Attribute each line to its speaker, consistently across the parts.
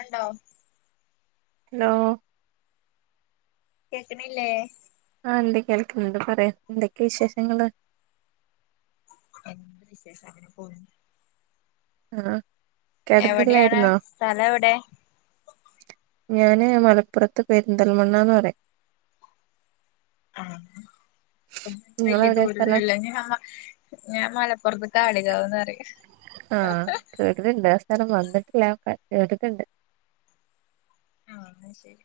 Speaker 1: എന്ണ്ടോ
Speaker 2: hello
Speaker 1: കേക്കണില്ലേ
Speaker 2: ആ ഇണ്ട് കേൾക്കുണ് ണ്ട് പറയ് എന്തൊക്കെയ വിശേഷങ്ങള്
Speaker 1: എന്തു വിശേഷം അങ്ങനെ പോണ്
Speaker 2: ആഹ്
Speaker 1: എവിടെയാണ് സ്ഥലം എവിടെ
Speaker 2: ഞാന് മലപ്പുറത്ത് പെരുന്തൽമണ്ണാന്ന് പറേം
Speaker 1: ആ ഒ വല്യ
Speaker 2: നിങ്ങളെവിടെയാ
Speaker 1: ദൂരൊന്നു
Speaker 2: സ്ഥലം
Speaker 1: ഇല്ല ഞാ ഞാൻ മലപ്പുറത്ത് കാടിയകാവെന്ന് പറയും.
Speaker 2: ആ കേട്ട് ട്ടണ്ട് [unintelligible] കേട്ട്ട്ട്ണ്ട്.
Speaker 1: ആ എന്ന ശരി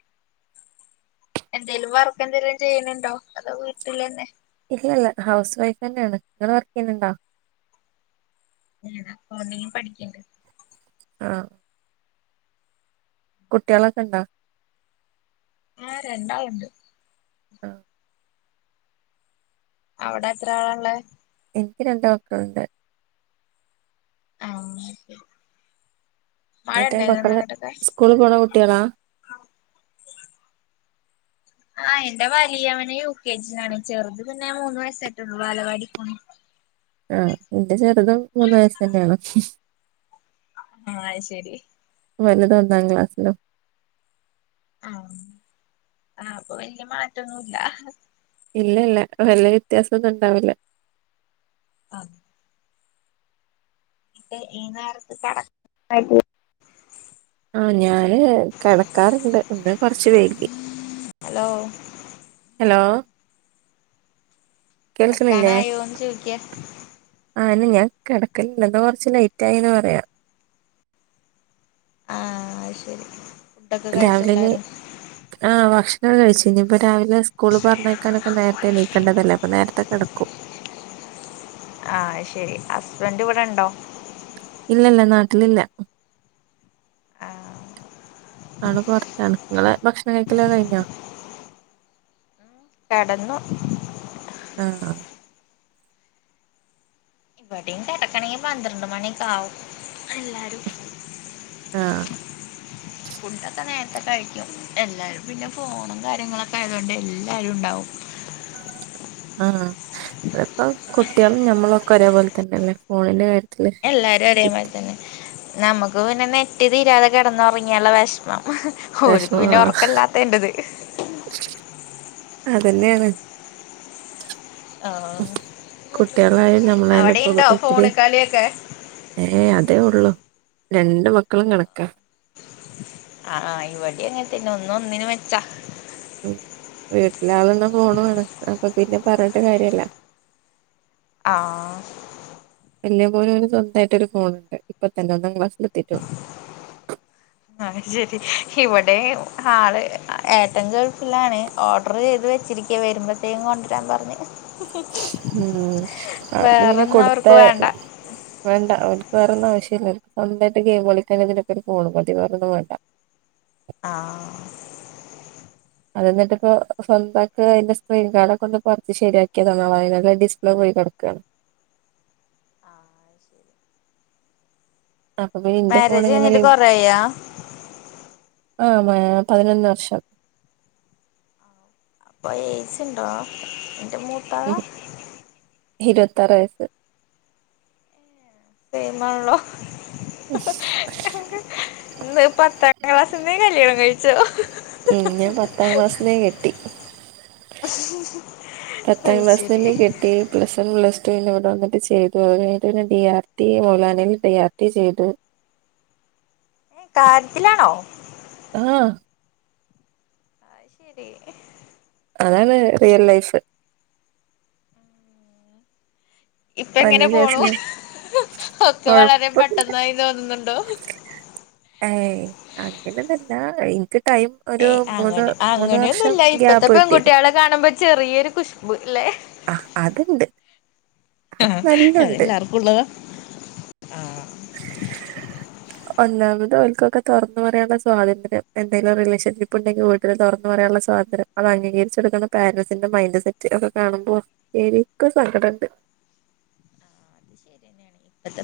Speaker 1: എന്തേലും വർക്ക് എന്തേലും ചെയ്യണണ്ടോ? അതോ വീട്ടിൽ തന്നെ
Speaker 2: ഇല്ല ഇല്ല ഹൗസ് വൈഫ് തന്നെയാണ്. ഇങ്ങൾ വർക്ക് ചെയ്യുന്നുണ്ടോ?
Speaker 1: ഞാൻ അക്കൗണ്ടിങ്ങ് പഠിക്കണ്ട്.
Speaker 2: ആ കുട്ടികളൊക്കെ ഉണ്ടോ?
Speaker 1: ആ രണ്ടാളുണ്ട്.
Speaker 2: ആ
Speaker 1: അവിടെ എത്ര ആളാ ഇള്ളേ?
Speaker 2: എനിക്ക് രണ്ടുമക്കളുണ്ട്.
Speaker 1: ആ.
Speaker 2: എത്രയാ മക്കള് സ്കൂളില് പോണ കുട്ടികളാ?
Speaker 1: ആ എന്റെ വലിയ അവൻ യു. കെ. ജിയിലാണ്. ചെറുത് പിന്നെ മൂന്ന് വയസായിട്ടുള്ളു ബാലവാടി പോണ്.
Speaker 2: ആ ഇന്റെ ചെറുതും മൂന്ന് വയസ് തന്നെയാണ്.
Speaker 1: ആ അത്ശരി.
Speaker 2: വലുത് ഒന്നാം ക്ലാസിലും.
Speaker 1: ആ ആ അപ്പൊ വല്യ മാറ്റന്നുല്ല.
Speaker 2: ഇല്ല ഇല്ല വല്യ വ്യത്യാസം ഒന്നും ഉണ്ടാവില്ല.
Speaker 1: ആ ഇ ഈ നേരത്ത് കെട [unintelligible]
Speaker 2: ആ ഞാന് കിടക്കാറുണ്ട്. ഇന്ന് കൊറച്ച് വൈകി.
Speaker 1: ഹലോ
Speaker 2: ഹലോ കേൾക്കുന്നില്ലേ
Speaker 1: കിടക്കാനായോന്ന് ചോയിക്ക?
Speaker 2: ആ ഞാൻ കിടക്കലില്ല. ഇന്ന്കൊറച്ച് ലേറ്റായിന്ന് പറയാ
Speaker 1: ആ ശരി. ഫുഡൊക്കെ കഴിച്ചോ
Speaker 2: രാവിലെ ഇനി.
Speaker 1: എല്ലാരും
Speaker 2: ആഹ് ഭക്ഷണം കഴിച്ചു. ഇനിയിപ്പ രാവിലെ സ്കൂള് പറഞ്ഞയക്കാനൊക്കെ നേരത്തെ എണീക്കണ്ടതല്ലേ. അപ്പൊ നേരത്തെ കിടക്കും.
Speaker 1: ആ അഹ്ശരി ഹസ്ബൻറ് ഇവിടെ ഉണ്ടോ?
Speaker 2: ഇല്ല ല്ല നാട്ടിലില്ല.
Speaker 1: ആഹ്
Speaker 2: ആള് പുറത്താണ്. ഇങ്ങളെ ഭക്ഷണം കഴിക്കലൊക്കെ കഴിഞ്ഞോ?
Speaker 1: ഉം കെടന്നു.
Speaker 2: ആഹ്
Speaker 1: ഇവടിം കിടക്കണെങ്കിൽ പന്ത്രണ്ട് മണിയൊക്കെ ആവും എല്ലാരും.
Speaker 2: ആഹ്
Speaker 1: ഫുഡൊക്കെ നേരത്തെ കഴിക്കും. എല്ലാരും പിന്നെ ഫോണും കാര്യങ്ങളൊക്കെ ആയതൊണ്ടെ എല്ലാരും ഉണ്ടാവും.
Speaker 2: ആ അ ഇപ്പം കുട്ടികളും ഞമ്മളൊക്കെ ഒരേപോല തന്നെയല്ലേ ഫോണിന്റെ കാര്യ
Speaker 1: എല്ലാരും ഒരേ മാതിരി തന്നെ. നമുക്ക് പിന്നെ നെറ്റ് തീരാതെ കിടന്ന് ഉറങ്ങിയാലുള്ള വെഷ്മം. ഓര്ക്ക്
Speaker 2: വിഷമ
Speaker 1: പിന്നെ ഉറക്കല്ലാത്തതിന്റെ ഇത്.
Speaker 2: അതന്നെയാണ്.
Speaker 1: ആഹ്
Speaker 2: കുട്ടികളായാലും ഞമ്മളായാലും ഇപ്പം
Speaker 1: അവിടെയുണ്ടോ
Speaker 2: എത്തിരി
Speaker 1: ഫോണ് കളിയൊക്കെ
Speaker 2: ഏഹ് അതേ ഉള്ളു രണ്ടുമക്കളും കണക്ക.
Speaker 1: ആ ഇവടിം അങ്ങനെ തന്നെ ഒന്ന് ഒന്നിന് മെച്ചാ.
Speaker 2: ഉം. വീട്ടിലാളെണ്ണംഫോൺ വേണം. അപ്പൊ പിന്നെ പറഞ്ഞിട്ട് കാര്യല്ല.
Speaker 1: ആഹ്
Speaker 2: വല്യ മോന് ഓന് സ്വന്തായിട്ട് ഒരു ഫോണുണ്ട്. ഇപ്പ തന്നെ ഒന്നാം ക്ലാസ്സി
Speaker 1: അഹ് ശരി ഇവിടെയും ആള് ഏട്ടൻ ഗൾഫിലാണ്.. ഓർഡറ് ചെയ്ത് വെച്ചിരിക്കയ വരുമ്പഴത്തേക്കും കൊണ്ടരാൻ പറഞ്ഞ്.
Speaker 2: ഉം. അത് പിന്നെ
Speaker 1: വേറൊന്നും അവർക്ക്
Speaker 2: കൊടുത്തേ
Speaker 1: വേണ്ട
Speaker 2: വേണ്ട അവൻ വേറൊന്നുംആവശ്യല്ലാറിം. [unintelligible] ഗെയിം കളിക്കാൻ ഇതിനൊക്കെ ഒരു ഫോൺ മതി വേറെന്നും വേണ്ട.
Speaker 1: ആഹ്
Speaker 2: അത് ന്നിട്ട്പ്പൊ സ്വന്തയിട്ട് അതിന്റെ സ്ക്രീൻ ഗാർഡ് ഒക്കെ ഒന്ന് പറിച്ച് ശരിയാക്യതാണ് [unintelligible] ഡിസ്പ്ലേ പോ യി കിടക്കാണ്
Speaker 1: ആ അഹ് ശരി
Speaker 2: അപ്പൊ പിന്നെ ഇന്റെ ഫോൺ
Speaker 1: മാരേജ് കഴിഞ്ഞിട്ട്
Speaker 2: ഇങ്ങനല്ലെ
Speaker 1: കൊറേയാ
Speaker 2: ആ മ് പതിനൊന്ന് വർഷം
Speaker 1: പ്പ ഏജ്ണ്ടോ? അന്റെ മൂത്താളാ
Speaker 2: ത്താറ് വയസ്സ്
Speaker 1: സെയിമാണല്ലോ ഇന്ന് പത്താം ക്ലാസ്സിന്നേ കല്യാണം കഴിച്ചോ
Speaker 2: ഉം ഞാൻ പത്താം ക്ലാസിന്നേ കെട്ടി പത്താം
Speaker 1: അത്
Speaker 2: ക്ലാസ്
Speaker 1: ശരി
Speaker 2: തന്നെ കെട്ടി പ്ലസ് വൺ പ്ലസ് ടു പിന്നെ ബ് ട വന്നിട്ട് ചെയ്തു അതൊക്കെക്കഴിഞ്ഞിട്ട് പിന്നെ ഡി ആർ ടി മൗലനയിൽ ഡി ആർ ടി ചെയ്തു.
Speaker 1: ഏ കാര്യത്തിലാണോ.
Speaker 2: ആഹ്
Speaker 1: അയ് ശരി.
Speaker 2: അതാണ് റിയൽ ലൈഫ്.
Speaker 1: ഇപ്പ എങ്ങനെ
Speaker 2: പതിനഞ്ച്
Speaker 1: പോണു
Speaker 2: വയസ്സില്
Speaker 1: ഒക്ക വളരെ
Speaker 2: കൊഴപ്പൊന്നുല്ല
Speaker 1: പെട്ടെന്നായി തോന്നുന്നു.
Speaker 2: ഏയ് അങ്ങനെന്നൊല്ല എനിക്ക്. ടൈം ഒരു
Speaker 1: ഏയ്
Speaker 2: മൂന്ന്
Speaker 1: അങ്ങനെ
Speaker 2: മൂന്ന് വർഷം
Speaker 1: അങ്ങനെന്നുല്ല ഇപ്പത്തെ
Speaker 2: ഗ്യാപ്പ് കിട്ടിയിരുന്നു
Speaker 1: പെൺകുട്ടികളെ കാണുമ്പോ ചെറിയൊരു കുശ്ബ് ല്ലെ.
Speaker 2: ആഹ് അതുണ്ട്
Speaker 1: ആ
Speaker 2: അത് നല്ലുണ്ട്
Speaker 1: അതെല്ലാർക്കുള്ളതാ ആഹാ
Speaker 2: ഒന്നാമത് ഓല്ക്കൊക്ക തൊറന്ന് പറയാനുള്ള സ്വാതന്ത്ര്യം എന്തെലും റിലേഷൻഷിപ്പ് ഇണ്ടെങ്കി വീട്ടില് തൊറന്ന് പറയള്ള സ്വാ സ്വാതന്ത്ര്യം അത് അംഗീകരിച്ചെടുക്കന്ന പെരൻസിന്റെ മൈൻഡ് സെറ്റ് അതൊ കാണുമ്പോ എനിക്ക് സങ്കടണ്ട്.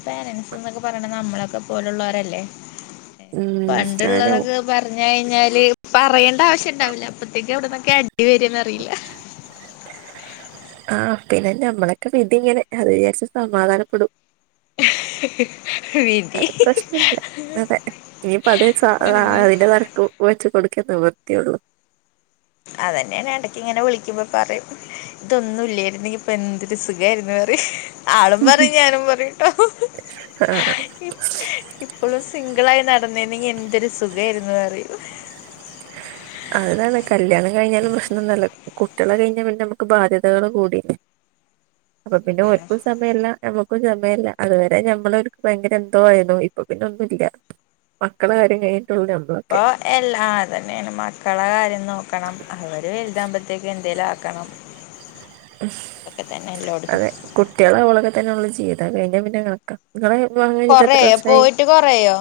Speaker 1: പെരൻറ്സ് ന്നൊക്ക പറയണ നമ്മള്ളേക്ക പോലുള്ളോരല്ലേ [inaudible]
Speaker 2: ഉം ഞാനും
Speaker 1: പണ്ടുള്ളതൊക്ക പറഞ്ഞെ ഴിഞ്ഞാല് പറയണ്ട ആവശ്യണ്ടാവില്ല അപ്പത്തേക്ക് എവിടന്നൊക്കെ അടി വരന്നറിയില്ല.
Speaker 2: ആ പിന്നെ ഞമ്മളക്ക വിധി ഇങ്ങനെ അത് വിചാരിച്ച് സമാധാനപ്പെടും.
Speaker 1: [unintelligible]
Speaker 2: വേറെ
Speaker 1: വിധി
Speaker 2: പ്രശ്നൊന്നുല്ല്യ അതെ ഇനിയിപ്പ അതെ സാ ആ അതിന്റെ താണ് ക്കു വെച്ച് കൊട്ക്കേ നിവൃത്തിയുള്ളു.
Speaker 1: അതന്നെ ഞാൻ എടക്ക് ഇങ്ങനെ വിളിക്കുമ്പോ പറയും ഇതൊന്നും ഇല്ലേയിരുന്നെങ്കി ഇപ്പൊ എന്തൊരുസുഖായിരുന്നു [unintelligible] ആളും പറയും ഞാനും പറയൂട്ടോ
Speaker 2: ആഹ്
Speaker 1: ഇപ് ഇപ്പോളും സിംഗിളായി നടന്നേർന്നെങ്കി എന്തൊരു സുഖായിരുന്നു റയും
Speaker 2: [unintelligible] കല്യാണം കഴിഞ്ഞാലും പ്രശ്നൊന്നല്ല കുട്യാളായ് കഴിഞ്ഞാ പിന്നമ്മക്ക് ബാധ്യതകള് കൂടിലെ അപ്പൊ പിന്നെ
Speaker 1: ശരിയാണ്
Speaker 2: ഓര്ക്കും സമയല്ലാ നമ്മു ക്കും സമയല്ല അതുവരെ ഞമ്മളൊര്ക്ക് ഭയങ്കര എന്തോ ആയിര്ന്നു ഇപ്പൊ പിന്നെ ഒന്നുല്ല മക്കള കാര്യം കയി
Speaker 1: പ്പൊ എല്ലാ അതെന്നെയാണ് മക്കളെ കാര്യം നോക്കണം അവര് വലുതാമ്പത്തേക്ക് എന്തേലും ആക്കണം അതൊക്കെ തന്നെ എല്ലോടത്തും
Speaker 2: അതെ കുട്യാള് ആവോളൊക്കെ തന്നെ ഉള്ളു ജീവിതം അത് കഴിഞ്ഞ പിന്നെ കണക്കാ ങ്ങള് വിവാഹം കഴിഞ്ഞിട്ട് എത്ര
Speaker 1: കൊറേയോ
Speaker 2: വർഷായി
Speaker 1: പോയിട്ട് കൊറേയോ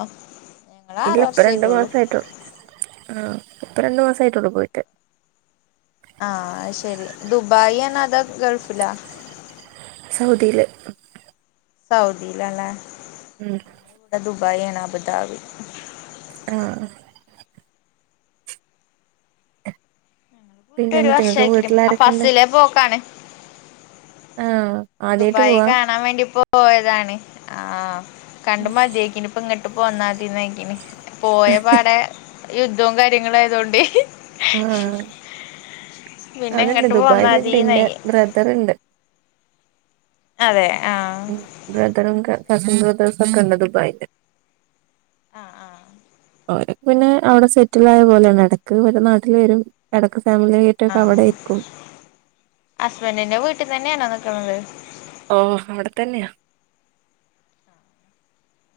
Speaker 1: ഞങ്ങള് ആറ്
Speaker 2: ഇല്ല ഇപ്പ രണ്ടു
Speaker 1: വർഷായിട്ടുള്ളൂ
Speaker 2: മാസായ്ട്ട്ള്ളു ആഹ് ഇപ്പ രണ്ടു മാസായിട്ട്ള്ളു പോയിട്ട്
Speaker 1: ആഹ് ശെരി ദുബായ് ആണ അതൊ ഗൾഫിലാ
Speaker 2: സൗദീല്
Speaker 1: സൗദീലാല്ലെ
Speaker 2: ഉം
Speaker 1: ബായാണ് അബുദാബി
Speaker 2: ആഹ്
Speaker 1: പോയിട്ട്
Speaker 2: പിന്നെ
Speaker 1: ഒരു
Speaker 2: എന്നിട്ട് നിങ്ങക്ക്
Speaker 1: വർഷായ്ക്ണ്
Speaker 2: വീട്ടിലാരൊക്കെണ്ട്
Speaker 1: [unintelligible] പോക്കാണ്
Speaker 2: ആഹ് ആദ്യായിട്ട്
Speaker 1: ദുബായ്
Speaker 2: പോവാ
Speaker 1: കാണാൻ വേണ്ടി പോയതാണ് ആഹ് കണ്ട് മതെയ്ക്ണ്പ്പങ്ങ്ട്ട് പോന്നാതീനായ്ക്ക്ണ് പോയ പാടെ യുദ്ധവും കാര്യങ്ങളും ആയതോണ്ടെ
Speaker 2: ആഹ്
Speaker 1: പിന്നെ
Speaker 2: അതെന്നെ
Speaker 1: ഇങ്ങട്ട്
Speaker 2: ദുബായ്ല്ണ്ട്ൻ്റെ
Speaker 1: പോന്നാതീന്നായി
Speaker 2: ബ്രദറ്ണ്ട്
Speaker 1: അതെ അഹ്
Speaker 2: ഉം ബ്രദറും ക കസിൻ ബ്രദേഴ്സൊക്കെണ്ട് ദുബായ്ല്
Speaker 1: ആഹ് ആഹ്
Speaker 2: ഓലാെക് പിന്നേ അവ്ടെ സെറ്റ്ലായ പോലേണ് എടക്ക് വരും നാട്ട്ല് വെരും എടക്ക് ഫാമിലി
Speaker 1: ആ
Speaker 2: ആയിട്ടൊക്കെ അവിടെ ഇരിക്കും
Speaker 1: ഹസ്ബന്റിന്റെ വീട്ട്തന്നെണോ നിക്ക്ണത്
Speaker 2: ഓ അവിടെതന്നെയാ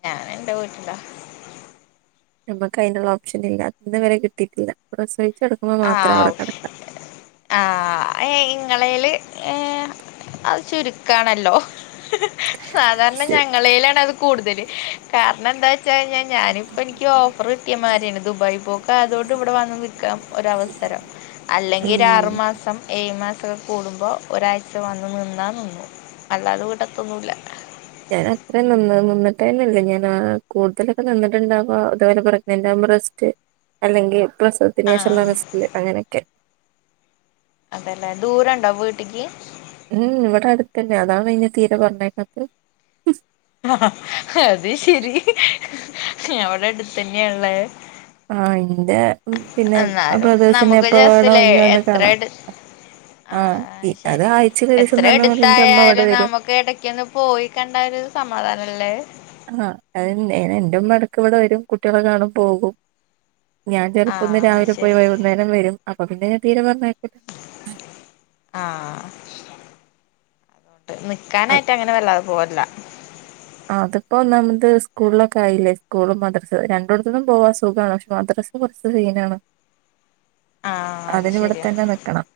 Speaker 1: ഞാനെൻ്റെ വീട്ട്ലാ
Speaker 2: നമ്മക്ക് ഐനുള്ള ഓപ്ഷൻ ഇല്ല ഇത്വരെ കിട്ടീട്ടില്ല പ്രസവിച്ച് കെടക്കുമ്പോ മാത്രം അവിടെ
Speaker 1: ആവ് ആ എ ഇങ്ങളീല് ഏ അത് ചുരുക്കാണല്ലോ സാധാരണ
Speaker 2: കെടക്കാം
Speaker 1: ഞങ്ങളീലാണാത് കൂടുതല് കാരണന്താ ചൈഞാ ഞാനിപ്പനിക്ക് ഓഫർകിട്ടിയമാരിയാണ് ദുബായി പോക്കായതോണ്ട് ഇവിടെവന്ന് നിക്കാം അവസരം അല്ലെങ്കിരാറു
Speaker 2: ഉം
Speaker 1: മാസം ഏഴ് യ് മാസകൂടുമ്പോ ഒരാഴ്ച വന്ന് നിന്നാ നിന്നു അല്ലാതെ വീടത്തൊന്നൂല്ല
Speaker 2: ഞാനത്രയും നിന്ന് നിന്ന്ട്ടെന്നെല്ല ഞാൻ ആ കൂടുതലൊക്കെ നിന്നിട്ടുണ്ടാവ തുപോലെ പ്രഗ്നൻ്റ് റസ്റ്റ് അല്ലെങ്കിൽ പ്രസവത്തിേനേ
Speaker 1: ആഹ്
Speaker 2: ഷള്ളറസ്റ്റ്അങ്ങനെയൊക്കെ
Speaker 1: അതെലേ ദൂരണ്ടോ വീട്ടിക്ക്
Speaker 2: ഉം ഇവിടെ അടുത്തന്നെ അതാണ് ഇഞ്ഞെ തീരെ പറഞ്ഞയക്കാത്ത്
Speaker 1: അത് ശരി ഏ വ്ടെ അടുത്തന്നേൺലെ
Speaker 2: ആ ഇൻ്റെ
Speaker 1: എന്നാലും നമുക്ക് രസലേ
Speaker 2: ഇന്നെ വന്ന് കാണാം
Speaker 1: എത്രട് ആ
Speaker 2: ആഹ് അത്
Speaker 1: ഹ്ശരി
Speaker 2: ആഴ്ചയിൽ ഒരു ദിവസം പറഞ്ഞ പോലെ എന്റെ അമ്മ ഇവിടെ
Speaker 1: എത്രടുത്തായാലും
Speaker 2: വരും
Speaker 1: നമുക്ക് ഇടക്കൊന്ന് പോയി കണ്ട ത് സമാധാനല്ലേ
Speaker 2: ആ അതെൻ എ എന്റെമ്മടക്ക്വ്ടെ വരും കുട്ടേളെ കാണും പോകും ഞാൻ ചെലപ്പൊന്ന്
Speaker 1: ആഹ് അത്
Speaker 2: രാവിലെ പോയി
Speaker 1: ശരി
Speaker 2: വൈകുന്നേരംവരും അപ്പപിന്നെ തീരെ പറഞ്ഞ
Speaker 1: ആ നിക്കാനായിട്ടങ്ങനെ വല്ലാതെ പോവാറില്ല
Speaker 2: ആത്പ്പോന്നാമദ് സ്കൂള്ലൊക്കായില്ലേ സ്കൂളും മദ്രസ് രണ്ടോട്ത്ത്ന്നും പോവാസുഖാണ് പഷ് മദ്ര ദ്രസ് കൊർച്ച് സീനാണ്
Speaker 1: ആഹ് അത് ശരിയാ
Speaker 2: അതിനിവിടെത്തന്നെ നിക്കണം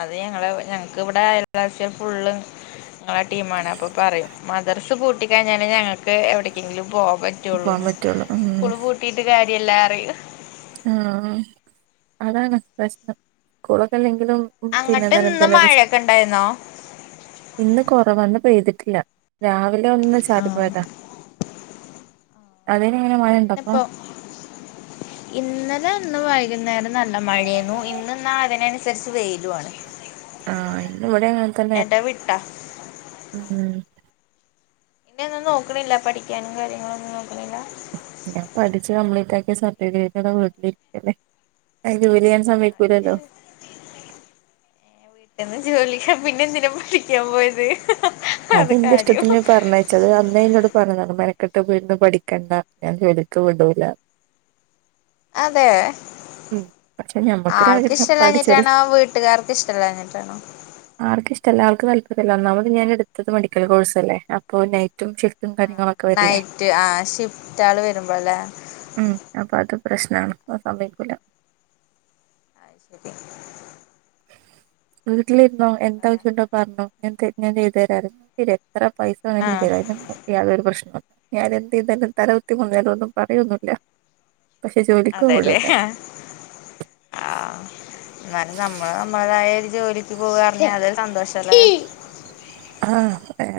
Speaker 1: അത് ഞങ്ങളെവ് ഞങ്ങക്ക്വ്ടെ അയൽവാസൃൾ ഫുള്ള് ങ്ങളെ ടീമാണ് അപ്പൊപറയും മദർസ് പൂട്ടികഴിഞ്ഞാല് ഞങ്ങൾക്ക് എവിടേക്കെങ്കിലും പോ
Speaker 2: പോവാൻ
Speaker 1: പറ്റൊള്ളൂന്ന്
Speaker 2: പറ്റുള്ളൂ ഉം
Speaker 1: സ്കൂള്പൂട്ടീറ്റ് കാര്യല്ലാറിയും
Speaker 2: ആ ആ അതാണ് പ്രശ്നം കൂ ളകില്ലെങ്ക് ങ്കിലും
Speaker 1: അങ്ങട്ട്
Speaker 2: പിന്നന്തറ
Speaker 1: ഇന്ന്
Speaker 2: [unintelligible]
Speaker 1: മഴയൊക്കെ ഉണ്ടായിരുന്നോ
Speaker 2: ഇന്ന് കൊറവാന്ന് പെയ്തിട്ടില്ല രാവിലൊന്ന് ചാറി
Speaker 1: ആഹ്
Speaker 2: പോയതാ അത് ങ്ങനെ മഴണ്ടപ്പൊ
Speaker 1: ഇന്നിപ്പം ഇന്നലെ ഇന്ന് വൈകുന്നേരം നല്ല മഴൈനു ഇന്ന്ന്നാ അതിനനുസരിച്ച് വൈലുആണ്
Speaker 2: ആ ഇന്ന്വ്ടെങ്ങൻതന്നെ
Speaker 1: വിട്ടാ
Speaker 2: ഉം
Speaker 1: പിന്നെന്നും നോക്ക്ണില്ല പഠിക്കാനും കാര്യങ്ങളൊന്നും നോക്ക്ണില്ലാ
Speaker 2: ഞാംപഠിച്ച് കംപ്ലീറ്റാക്കിയ സർട്ടിഫിക്കതാവീട്ടിലിരിക്കല്ലേ അത് ജോലിചെയ്യണ സമയ
Speaker 1: വീട്ടന്ന് ജോലിക്ക പിന്നെന്തിന പഠിക്കാൻ പോയത്? അത്
Speaker 2: അതെന്റെ
Speaker 1: കാര്യം
Speaker 2: ഇഷ്ടത്തിന് പറഞ്ഞയച്ചത് അന്നേ എന്നോട് പറഞ്ഞതാണ് മന ക്കെട്ടിപ്പരുന്നു പഠിക്കണ്ട, ഞാൻ ജോലിക്ക് വിടൂലാന്ന്.
Speaker 1: അതെ?
Speaker 2: പക്ഷെ
Speaker 1: ആൾക്ക്
Speaker 2: ഞമ്മക്കൊരാഗ്രഹം പഠിച്ചൊരു
Speaker 1: ഇഷ്ല്ലാഞ്ഞിട്ടാണോ വീട്ടുകാർക്ക് ഇഷ്ടല്ലാഞ്ഞിട്ടാണോ?
Speaker 2: എല്ലാർക്കും തല്പര്യില്ല ഒന്നാമത് ഞാനെടുത്തത് മെഡിക്കൽ കോഴ്സല്ലേ അപ്പോ നൈറ്റും ഷിഫ് റ്റും കാര്യങ്ങളൊക്കെ വരില്ലേ
Speaker 1: നൈറ്റ് ആ ഷിഫ്റ്റാള് വരുമ്പോല്ലേ
Speaker 2: ഉം അപ്പൊ അത് പ്രശ്ന നാണ് പ്പോ സമ്മയിക്കൂല.
Speaker 1: [unintelligible]
Speaker 2: വീട്ടിലിരുന്നോ എന്താവശ്യം ഉണ്ടോ പറഞ്ഞോ ഞാൻ ചെയ് ഞാൻ ചെയ്തു തരാവെ എത്ര പൈസ വേണേലും
Speaker 1: ആഹ്
Speaker 2: തരാ അയിനൊന്നും എക്ക് യാതൊരു പ്രശ്നോ ഞാൻ എന്ത് ചെയ്താലും തല കുത്തി മറിഞ്ഞാലും ഒന്നും പറയോന്നുവില്ല.
Speaker 1: അതെല്ലേ ആ എന്നാലും നമ്മ നമ്മടെതായ ഒരു ജോലിക്ക് പോവ്വാറഞ്ഞാല് അത് സന്തോഷള്ള കാര്യാ
Speaker 2: ആ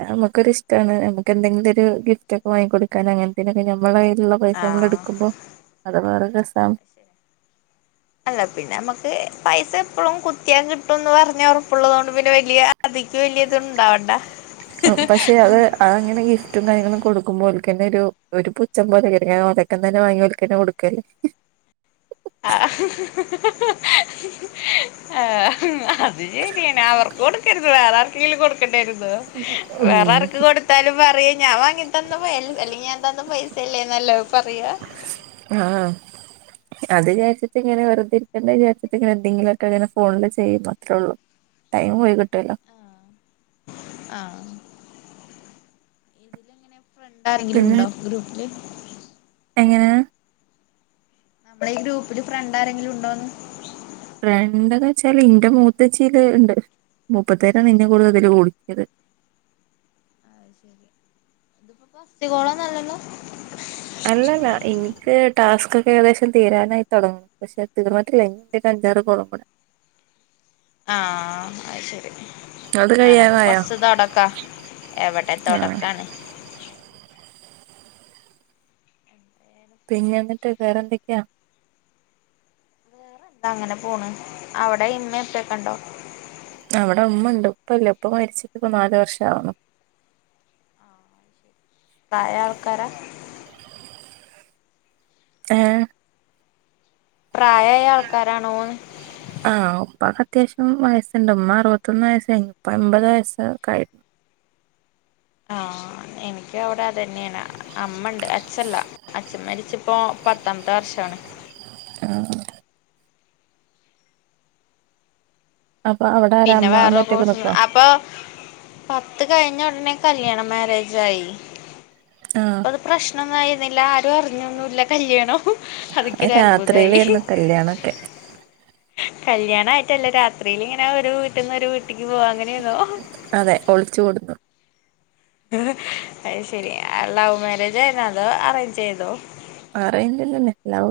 Speaker 2: നമുക്കൊരിഷ്ടാണ് നമ്മക്ക് എന്തെങ്കിലും ഒരു ഗിഫ്റ്റ് ഒക്കെ വാങ്ങിക്കൊടുക്കാൻ അങ്ങനത്തേനൊക്കെ ഞമ്മള ലുള്ള പൈസ നമ്മൾ
Speaker 1: ആഹ്
Speaker 2: എടുക്കുമ്പോ അത് വേറെ രസാണ്.
Speaker 1: അല്ല പിന്നെമ്മക്ക് പൈസ എപ്പളും കുത്തിയാ കിട്ടുംന്ന് പറഞ്ഞ ഞ്ഞ ഉറപ്പുള്ളതുകൊണ്ട് പിന്നെ വലിയ അതിക്ക് വലിയ ഇത് ഉണ്ടാവണ്ട.
Speaker 2: ന്നെ ഗിഫ്റ്റും കാര്യങ്ങളും ക്കുമ്പോല്ക്കന്നെ ഒരു ഒരു പുച്ഛം പോലെ കരുങ്ങാ ഓല്ടക്കെന്ന് തന്നെ വാങ്ങി ഓല്ക്കന്നെ കൊടുക്വല്ലേ.
Speaker 1: ആ ആ അത് ശരിയന്നെ അവർക്ക കൊടുക്കരുത് വേറാർക്കെങ്കിലും കൊടുക്കണ്ടായിരുന്നോ
Speaker 2: ഉം
Speaker 1: വേറാർക്ക് കൊടുത്താലും പറയ ഞാൻ വാങ്ങിയ തന്ന പറയല അല്ലെങ്കി ഞാന്തന്ന പൈസയല്ലേ എന്നല്ലേ പറയ്യാ.
Speaker 2: ആ അത് വിചാരിച്ചിട്ടിങ്ങനെ വെറുതെരിക്കേണ്ട വിചരിച്ചിട്ടിങ്ങനെ എന്തെങ്കിലുമൊക്കെ അങ്ങനെ ഫോണില് ചെയ്യും അത്രേ ഒള്ളൂ. ടൈം പോയി കിട്ട്വല്ലോ.
Speaker 1: ആ ഇതിലിങ്ങനെ ഫ്രണ്ടാരെങ്കിലും
Speaker 2: പിന്നെ
Speaker 1: ഉണ്ടോ ഗ്രൂപ്പില്?
Speaker 2: എങ്ങനെ
Speaker 1: നമ്മള ഈ ഗ്രൂപ്പില് ഫ്രണ്ട് ആരെങ്കിലും ഉണ്ടോന്ന്?
Speaker 2: ഫ്രണ്ടെന്ന്വച്ചാല് ഇന്റെ മൂത്തേച്ചീടെ ഉണ്ട്. മൂപ്പത്യാരാണ് ഇന്നെ കൂടുതലു ഇതില് കുടുക്കിയത്.
Speaker 1: അ ശരി ഇതിപ്പോ ഫസ്റ്റ് കോളൊന്ന്വല്ലല്ലോ?
Speaker 2: അല്ലല്ല എനിക്ക് ടാസ്കൊക്കെ ഏകദേശം തീരാനായി തുടങ്ങുന്നു പക്ഷെ തീർന്നിട്ടില്ല ഇനി തീർക്കാനുണ്ട് അഞ്ചാറ് കോളോക്കടെ
Speaker 1: [unintelligible] ആ അത് ശരി
Speaker 2: അത്
Speaker 1: ഞാനൊക്കെ
Speaker 2: കഴിയാറായോ
Speaker 1: ഫസ്റ്റ് തൊടക്കാ. എവിടെ
Speaker 2: ആഹ്
Speaker 1: തൊടക്കാണ്.
Speaker 2: പിന്നെന്നിട്ട് വേറെന്തൊക്കെയാ?
Speaker 1: എന്ത അങ്ങനെ പോണ് അവിടെ ഇന്ന് ഉപ്പേക്കൊണ്ടോ?
Speaker 2: അവിടെ ഉമ്മണ്ട് ഉപ്പല്ല ഉപ്പ മരിച്ചിട്ടിപ്പ നാലു വർഷാവണ്.
Speaker 1: ആ ശരി പ്രായായ ആൾക്കാരാ?
Speaker 2: ആ
Speaker 1: പ്രായായ ആൾക്കാരാണോന്ന്?
Speaker 2: ആഹ് ഉപ്പാക്ക് അത്യാവശ്യം വയസ്സുണ്ട് ഉമ്മ അറുപത്തൊന്ന് വയസ് കഴിഞ്ഞു ഉപ്പ എമ്പതു വയസൊക്കായിരുന്നു.
Speaker 1: ആ എനിക്ക് അവിടെ അത് തന്നെയാണ് അമ്മണ്ട് അച്ഛല്ല അച്ഛൻ മരിച്ചിപ്പോ പത്താമത്തെ വർഷാണ്. ഉം
Speaker 2: ആ അപ്പൊ അവിടെ ആരാ
Speaker 1: പിന്നെ
Speaker 2: അമ്മ
Speaker 1: വേറെ
Speaker 2: അമ്മ
Speaker 1: കോ
Speaker 2: ഒറ്റക്ക് നിക്കുവോ
Speaker 1: അപ്പൊ പത്ത് കഴിഞ്ഞോ കല്യാ മാരേജ ആയി
Speaker 2: ആഹ്
Speaker 1: അപ്പൊ പ്രശ്ന ല്ല ആരും അറിഞ്ഞൊന്നുംല്ല കല്യാണം അതിക്കൊരു അത്ഭുതായി
Speaker 2: രാത്രിയിലായിരുന്നു കല്യാണൊക്കെ
Speaker 1: കല്യാണ ആയിട്ടല്ല രാത്രിൽ ഇങ്ങനെ ഒരു വീട്ടിൽന്ന് ഒരു വീ ട്ടിക്ക് പോവാ അങ്ങനെയന്നോ
Speaker 2: അതെ ഒളിച്ചു കൂടുന്നു
Speaker 1: അ ശരി ലവ് മാരേജ് ആയിനോ അതോ അറേഞ്ച് ചെയ്തോ
Speaker 2: അറെയ്ഞ്ചന്നെ ലൗ